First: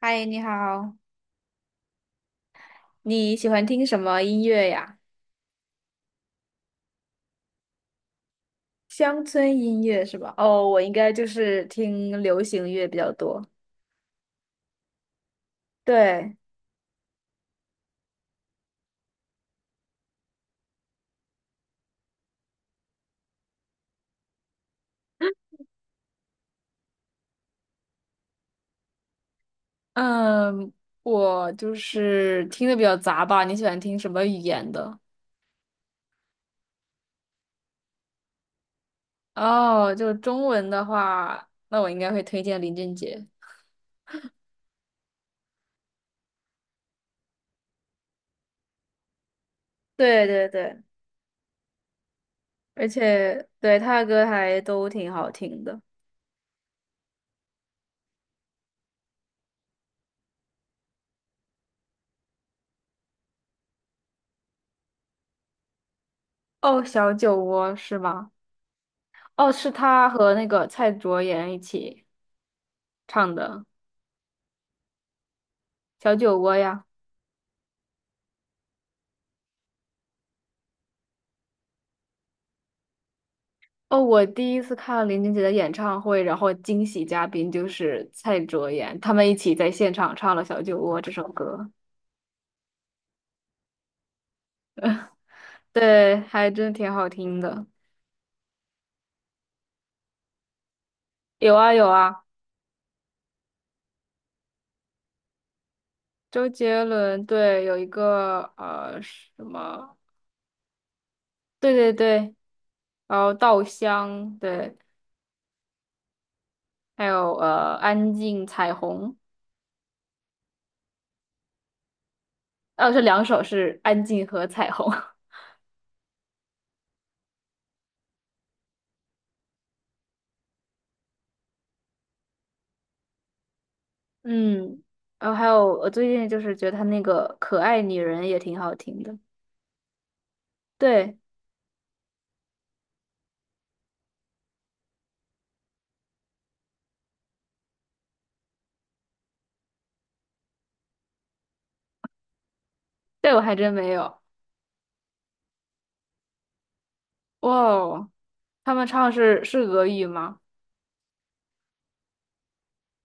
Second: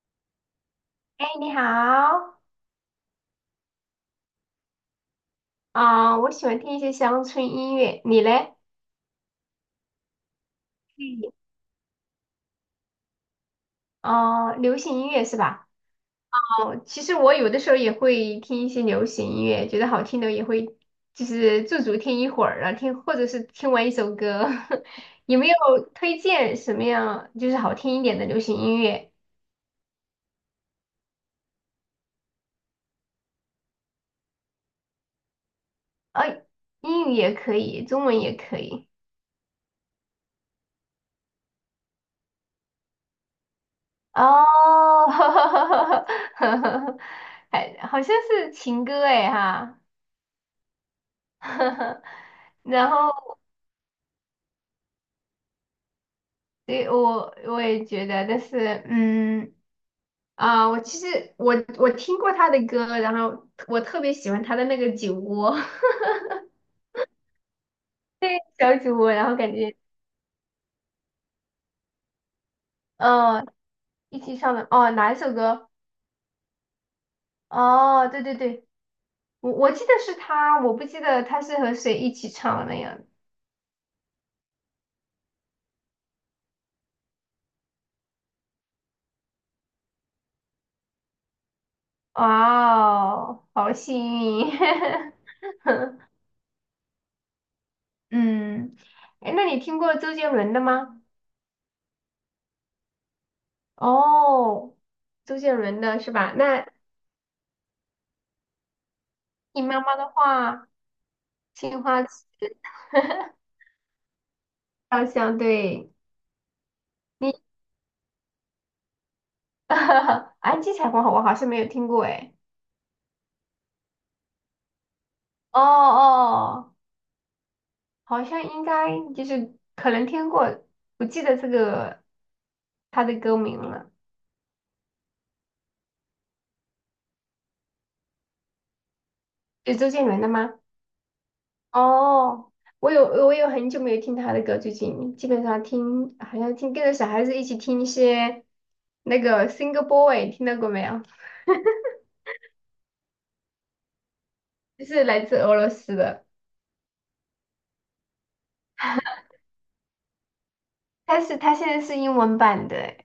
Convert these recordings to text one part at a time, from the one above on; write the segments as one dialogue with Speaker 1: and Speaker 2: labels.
Speaker 1: 嗨，你好，
Speaker 2: 哎，你好。
Speaker 1: 你喜欢听什么音乐呀？
Speaker 2: 我喜欢听一些乡村音乐，你嘞？
Speaker 1: 乡村音乐是吧？哦，我应该就
Speaker 2: 嗯。
Speaker 1: 是听流行乐比较多。
Speaker 2: 哦、流行音乐是吧？
Speaker 1: 对，
Speaker 2: 哦、其实我有的时候也会听一些流行音乐，觉得好听的也会，就是驻足听一会儿啊，听或者是听完一首歌。有没有推荐什么样就是好听一点的流行音乐？
Speaker 1: 嗯，我就是听的比较杂吧。你喜欢听什么语言的？
Speaker 2: 啊、英语也可以，中文也可以。
Speaker 1: 哦，就中文的话，那我应该会推荐林俊杰。
Speaker 2: 哦。还好像是情歌哎哈。
Speaker 1: 对对对，而
Speaker 2: 然后
Speaker 1: 且对他的歌还都挺好听的。
Speaker 2: 对，我也觉得，但是我其实我听过他的歌，然后我特别喜欢他的那个酒窝。
Speaker 1: 哦，小酒窝是吗？
Speaker 2: 小酒窝，然后
Speaker 1: 哦，
Speaker 2: 感
Speaker 1: 是
Speaker 2: 觉
Speaker 1: 他和那个蔡卓妍一起唱
Speaker 2: 嗯、呃
Speaker 1: 的
Speaker 2: 一起唱的哦哪一首歌？
Speaker 1: 《小酒窝》呀。
Speaker 2: 哦，对对对，我记得是他，我不记得他是和谁一起唱的呀？样。
Speaker 1: 哦，我第一次看林俊杰的演唱会，然后惊喜嘉宾就是蔡卓妍，他们一起在现场唱了《小酒窝》这首歌，
Speaker 2: 哦，好幸运。
Speaker 1: 对，还真挺好听的。
Speaker 2: 嗯。哎，那你听过周杰伦的吗？
Speaker 1: 有啊有啊，
Speaker 2: 哦，周杰伦的是吧？
Speaker 1: 周
Speaker 2: 那
Speaker 1: 杰伦对，有一个什
Speaker 2: 你妈
Speaker 1: 么，
Speaker 2: 妈的话，
Speaker 1: 对
Speaker 2: 青
Speaker 1: 对
Speaker 2: 花瓷。
Speaker 1: 对，然后《稻香》对，
Speaker 2: 好像对，
Speaker 1: 还有
Speaker 2: 你。
Speaker 1: 《安静》《彩虹》，
Speaker 2: 安吉彩虹我好像没有听过哎。
Speaker 1: 哦，这两首是《安静》和《彩虹》，
Speaker 2: 哦哦，好像应该就是可能听过，不记得这个他的歌名了。
Speaker 1: 嗯，然后还有我最近就是觉得他那个《可爱女人》也挺好听的。
Speaker 2: 是周杰伦的吗？
Speaker 1: 对，
Speaker 2: 哦，我有很久没有听他的歌，最近基本上听好像听跟着小孩子一起听一些那个 Single Boy,听到过没有？
Speaker 1: 这我还真没有。
Speaker 2: 就是来自俄罗斯的，
Speaker 1: 哇哦，他们唱是俄语吗？
Speaker 2: 但是他现在是英文版的。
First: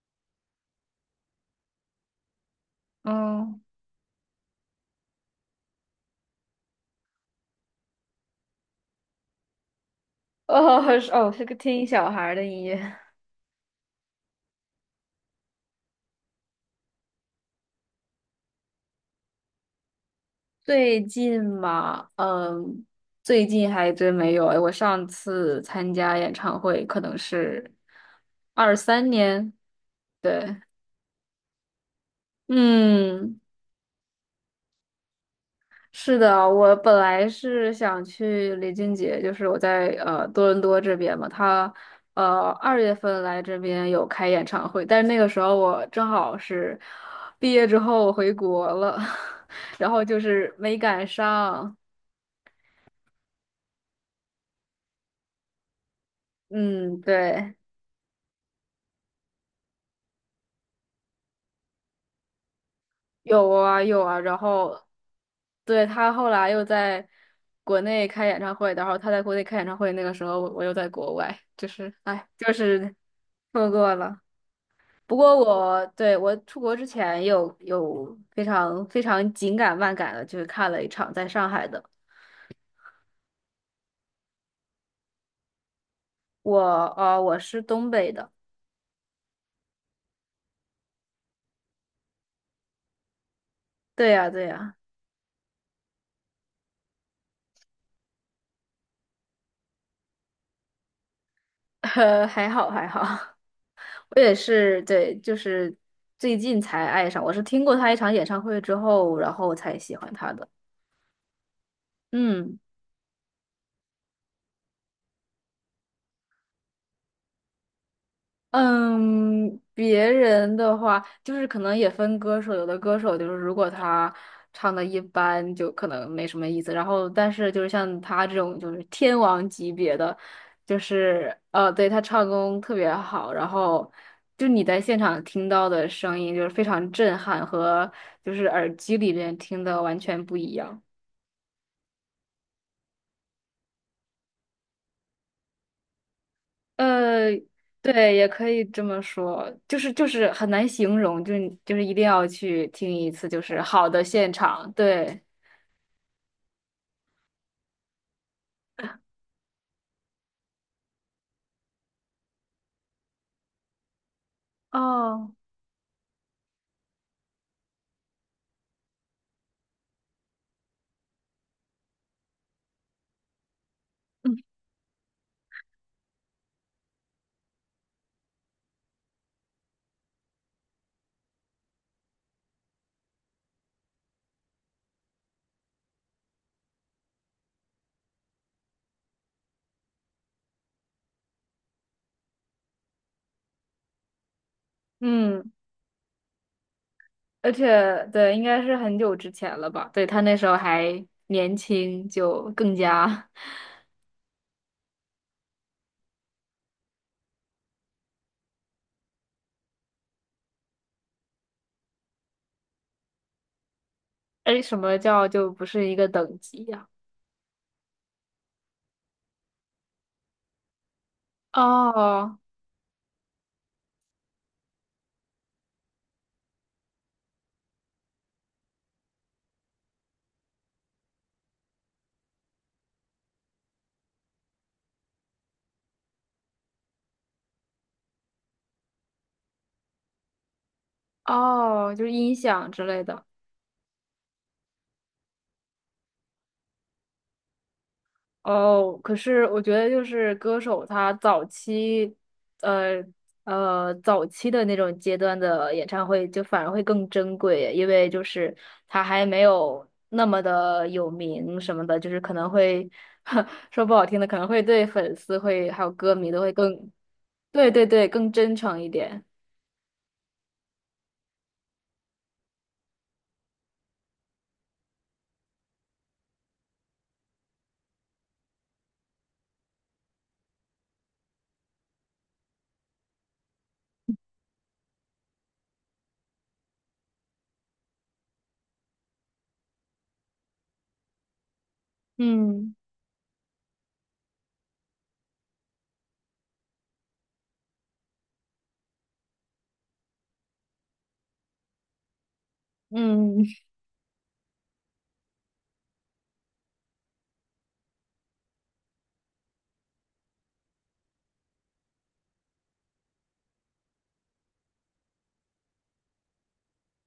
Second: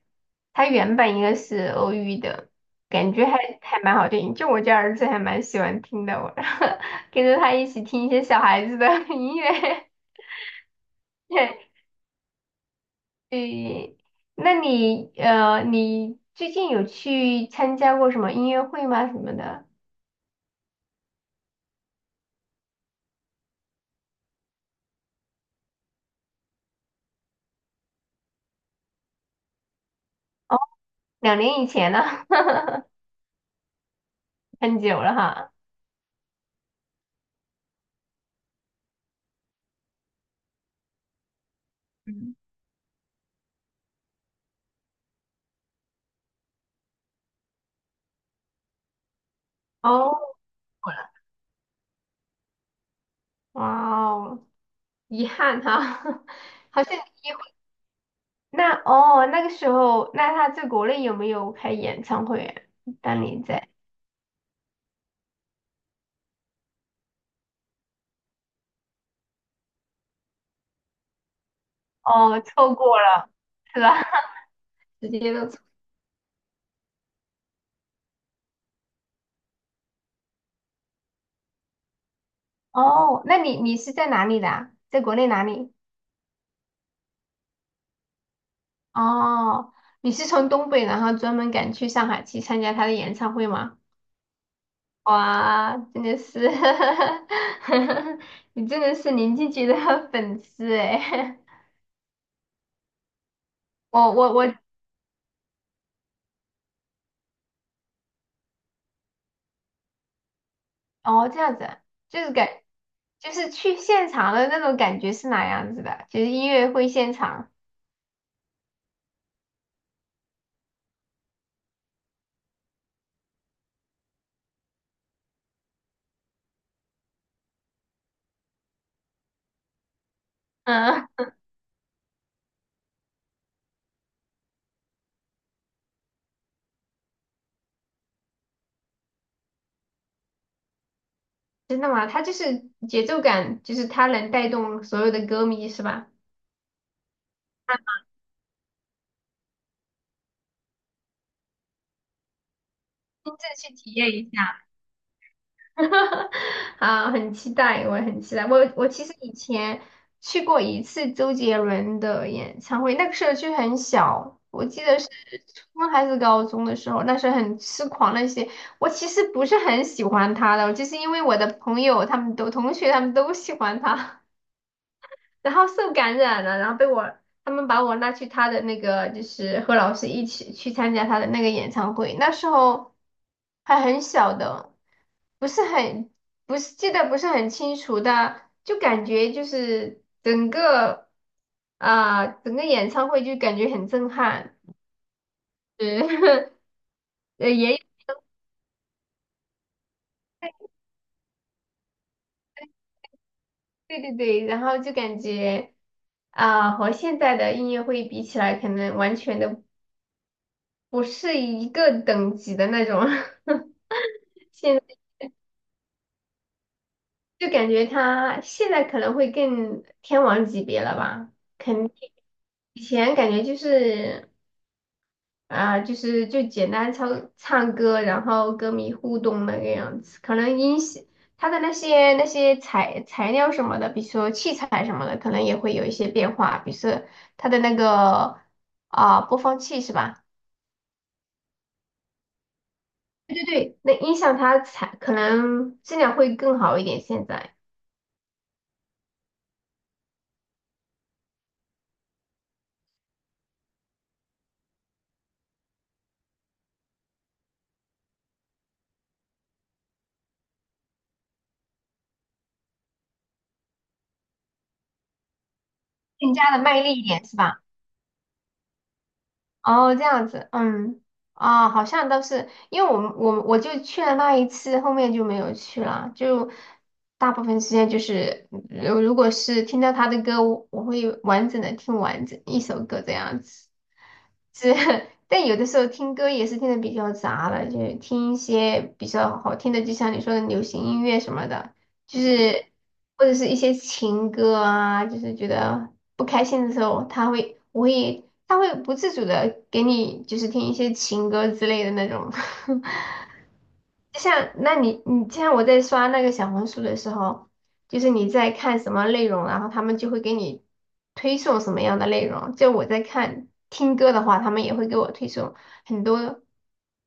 Speaker 2: 它原版应该是欧语的，感觉还
Speaker 1: 嗯，
Speaker 2: 还蛮好听，就我家儿子还蛮喜欢听的，我 跟着他一起听一些小孩子的 音乐。
Speaker 1: 哦是 哦，是个
Speaker 2: 对，
Speaker 1: 听小孩儿的音乐。
Speaker 2: 对。那你你最近有去参加过什么音乐会吗？什么的？
Speaker 1: 最近嘛，嗯，最近还真没有。哎，我上次参加演唱会可能是23年，对，
Speaker 2: 哦，两年以前了。
Speaker 1: 嗯。
Speaker 2: 很久了哈。
Speaker 1: 是的，我本来是想去李俊杰，就是我在多伦多这边嘛，他
Speaker 2: 嗯。
Speaker 1: 2月份来这边有开演唱会，但是那个时候我正好是毕业之后我回国了，然后
Speaker 2: 哦，
Speaker 1: 就是没
Speaker 2: 哇
Speaker 1: 赶上。
Speaker 2: 哦。遗憾哈。好像。
Speaker 1: 嗯，对，
Speaker 2: 那哦，那个时候，那他在国内有没有开演唱会啊？当年
Speaker 1: 有
Speaker 2: 在。
Speaker 1: 啊有啊，然后对他后来又在国内开演唱会，然后他在国内开演唱会，那个时候我又在国外，就是哎，
Speaker 2: 哦，
Speaker 1: 就
Speaker 2: 错
Speaker 1: 是
Speaker 2: 过了，
Speaker 1: 错
Speaker 2: 是吧？
Speaker 1: 过了。
Speaker 2: 直
Speaker 1: 不
Speaker 2: 接
Speaker 1: 过
Speaker 2: 都错。
Speaker 1: 我对我出国之前有非常非常紧赶慢赶的，就是看了一场在上海的。
Speaker 2: 哦，那你是在哪里的啊，在国内哪里？
Speaker 1: 我我是东北的，
Speaker 2: 哦，你是从东北，然后专门赶去上海去参加他的演唱会吗？
Speaker 1: 对呀对呀，
Speaker 2: 哇，真的是。你真的是林俊杰的粉丝哎！
Speaker 1: 还好还好，
Speaker 2: 我
Speaker 1: 我也
Speaker 2: 我我，
Speaker 1: 是对，就是最近才爱上，我是听过他一场演唱会之后，然后才喜欢他的。
Speaker 2: 哦，这样子啊。就是感
Speaker 1: 嗯。
Speaker 2: 就是去现场的那种感觉是哪样子的？就是音乐会现场。
Speaker 1: 嗯，别人的话就是可能也分歌手，有的歌手就是如果他唱的一般，就可能没什么意思。然后，但是就是像他这种就是天王级别的，就
Speaker 2: 嗯。
Speaker 1: 是对他唱功特别好，然后就你在现场听到的声音就是非常震撼，和就是耳机里面听的完全不一样。
Speaker 2: 真的吗？它就是节奏感，就是它能带动所有的歌迷，是吧？
Speaker 1: 呃，
Speaker 2: 啊，
Speaker 1: 对，也可以这么说，就是很难形容，就是一定要去听一次，
Speaker 2: 亲
Speaker 1: 就是
Speaker 2: 自去
Speaker 1: 好
Speaker 2: 体
Speaker 1: 的
Speaker 2: 验一
Speaker 1: 现
Speaker 2: 下。
Speaker 1: 场，对，
Speaker 2: 啊，很期待，我也很期待。我其实以前去过一次周杰伦的演唱会，那个时候就很小，我记得是
Speaker 1: 哦，
Speaker 2: 初中还是高中的时候，那时候很痴狂那些。我其实不是很喜欢他的，就是因为我的朋友他们都，同学他们都喜欢他，
Speaker 1: 嗯
Speaker 2: 然后受感染了，然后他们把我拉去他的那个，就是和老师一起去参加他的那个演唱会。那时候还很小的，不是很不是记得不是很清楚的，就感觉就是整个，整个演唱会就感觉很震撼，
Speaker 1: 嗯，
Speaker 2: 是。 呃
Speaker 1: 而
Speaker 2: 也
Speaker 1: 且对，应该是很久之前了吧？对，他那时候还年轻，就更加，
Speaker 2: 对对对，然后就感觉，和现在的音乐会比起来，可能完全的不是一个等级的那种。
Speaker 1: 哎，什么
Speaker 2: 现
Speaker 1: 叫就不是一个等级呀、
Speaker 2: 就感觉他现在可能会更天王级别了吧，肯定。
Speaker 1: 哦
Speaker 2: 以前感觉就是，就是就简单唱唱歌，然后歌迷互动那个样子，可能音响他的那些那些材料什么的，比如说器材什么的，可能也会有一些变化，比如说他的那个，播放器是吧？
Speaker 1: 哦，就是音响之类的。
Speaker 2: 对对对，那音响它才可能质量会更好一点，现在
Speaker 1: 哦，可是我觉得就是歌手他早期，呃早期的那种阶段的演唱会就反而会更珍贵，因为就是他还没有那么的有名什么的，就是可能会 说不好听的，可能会对粉丝会还有歌迷
Speaker 2: 更
Speaker 1: 都
Speaker 2: 加
Speaker 1: 会
Speaker 2: 的卖
Speaker 1: 更，
Speaker 2: 力一点是吧？
Speaker 1: 对对对，更真诚一点。
Speaker 2: 哦，这样子。嗯。啊，好像都是，因为我们我就去了那一次，后面就没有去了，就大部分时间就是，如果是听到他的歌，我会完整的听完整一首歌这样子，是。但有的时候听歌也是听的比较杂了，就听一些比较好听的，就像你说的流行音乐什么的。就是
Speaker 1: 嗯
Speaker 2: 或者是一些情歌啊，就是觉得不开心的时候，他会，我会，他会不自主的给你就是听一些情歌之类的那种。
Speaker 1: 嗯，
Speaker 2: 就像那你像我在刷那个小红书的时候，就是你在看什么内容，然后他们就会给你推送什么样的内容。就我在看听歌的话，他们也会给我推送很多。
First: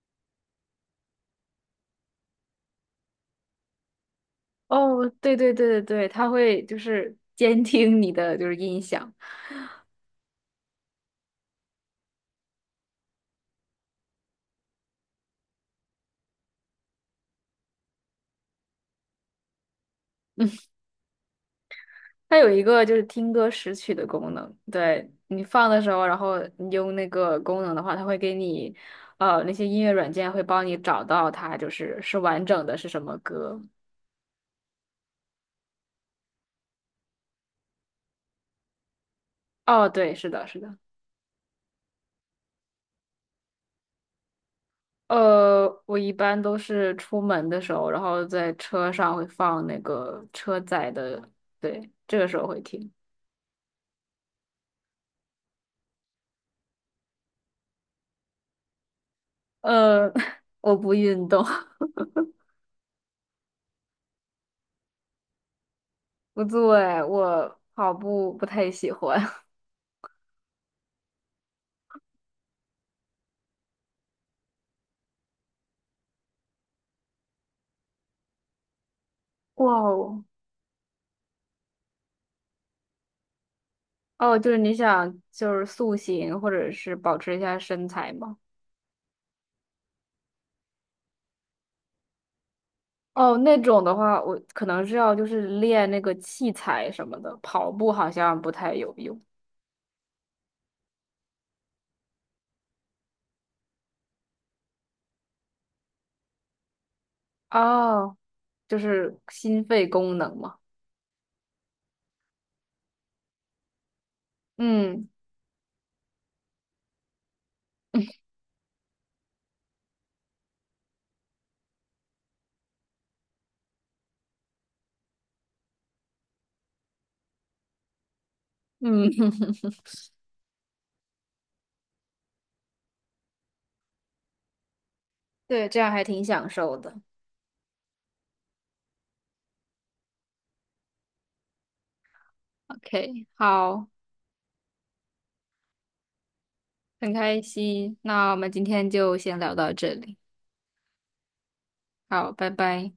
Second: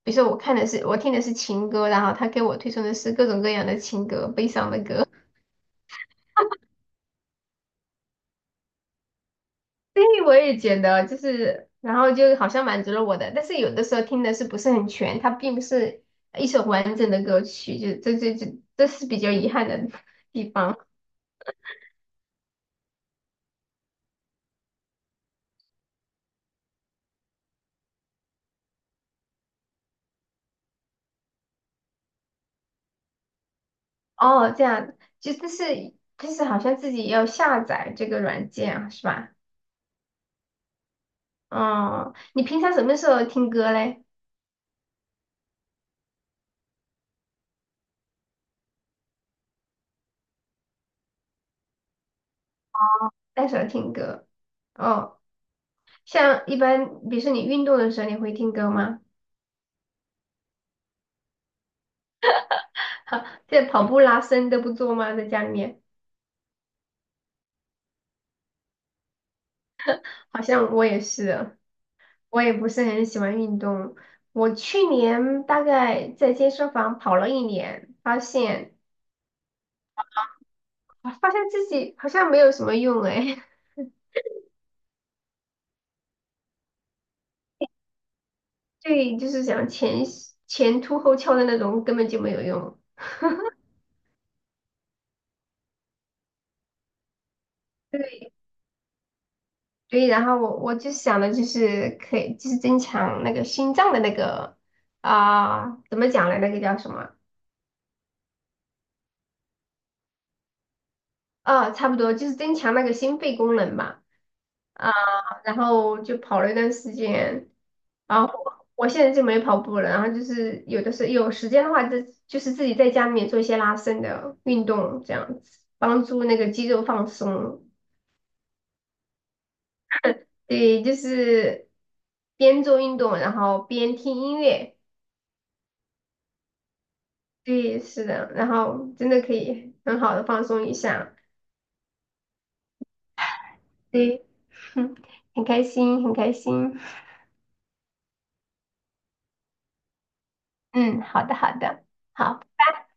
Speaker 2: 比如说我看的是，我听的是情歌，然后他给我推送的是各种各样的情歌，悲伤的歌。
Speaker 1: 哦，对对对对对，他会就是监听你的就是音响。
Speaker 2: 对，我也觉得就是，然后就好像满足了我的，但是有的时候听的是不是很全，它并不是一首完整的歌曲，就这是比较遗憾的地方。
Speaker 1: 它有一个就是听歌识曲的功能，对你放的时候，然后你用那个功能的话，它会给你，那些音乐软件会帮你找到它，就是完整的是什么歌。
Speaker 2: 哦，这样。就但是就是好像自己要下载这个软件啊，是吧？
Speaker 1: 哦，对，是的，是的。
Speaker 2: 哦，你平常什么时候听歌嘞？
Speaker 1: 我一般都是出门的时候，然后在车上会放那个车载的，对，这个时候会听。
Speaker 2: 那时候听歌？哦，像一般，比如说你运动的时候，你会听歌吗？
Speaker 1: 呃，我不运动，
Speaker 2: 哈，这跑步、拉伸都不做吗？在家里面。
Speaker 1: 不对，哎我跑步不太喜欢。
Speaker 2: 好像我也是。我也不是很喜欢运动。我去年大概在健身房跑了一年，发现，
Speaker 1: 哇哦！
Speaker 2: 发现自己好像没有什么用哎。
Speaker 1: 哦，就是你想就是塑形或者是保持一下身材吗？
Speaker 2: 对，就是想，前凸后翘的那种根本就没有用。
Speaker 1: 哦，那种的话，我可能是要就是练那个器材什么的，跑步好
Speaker 2: 对，
Speaker 1: 像不太有用。
Speaker 2: 对，然后我就想的就是可以，就是增强那个心脏的那个，怎么讲呢？那个叫什么？
Speaker 1: 哦，就是心肺功能嘛。
Speaker 2: 呃，差不多就是增强那个心肺功能吧。
Speaker 1: 嗯
Speaker 2: 然后就跑了一段时间，然后我现在就没跑步了，然后就是有的时候有时间的话，就就是自己在家里面做一些拉伸的运动，这样子帮助那个肌肉放松。
Speaker 1: 嗯，
Speaker 2: 对，就是边做运动，然后边听音乐。
Speaker 1: 对，这样还挺享受的。
Speaker 2: 对，是的，然后真的可以很好的放松一下。
Speaker 1: OK，好，
Speaker 2: 对。很开心，很开心。
Speaker 1: 很开心。那我们今天就先聊到这里。
Speaker 2: 嗯，好的，好的，
Speaker 1: 好，
Speaker 2: 好。
Speaker 1: 拜拜。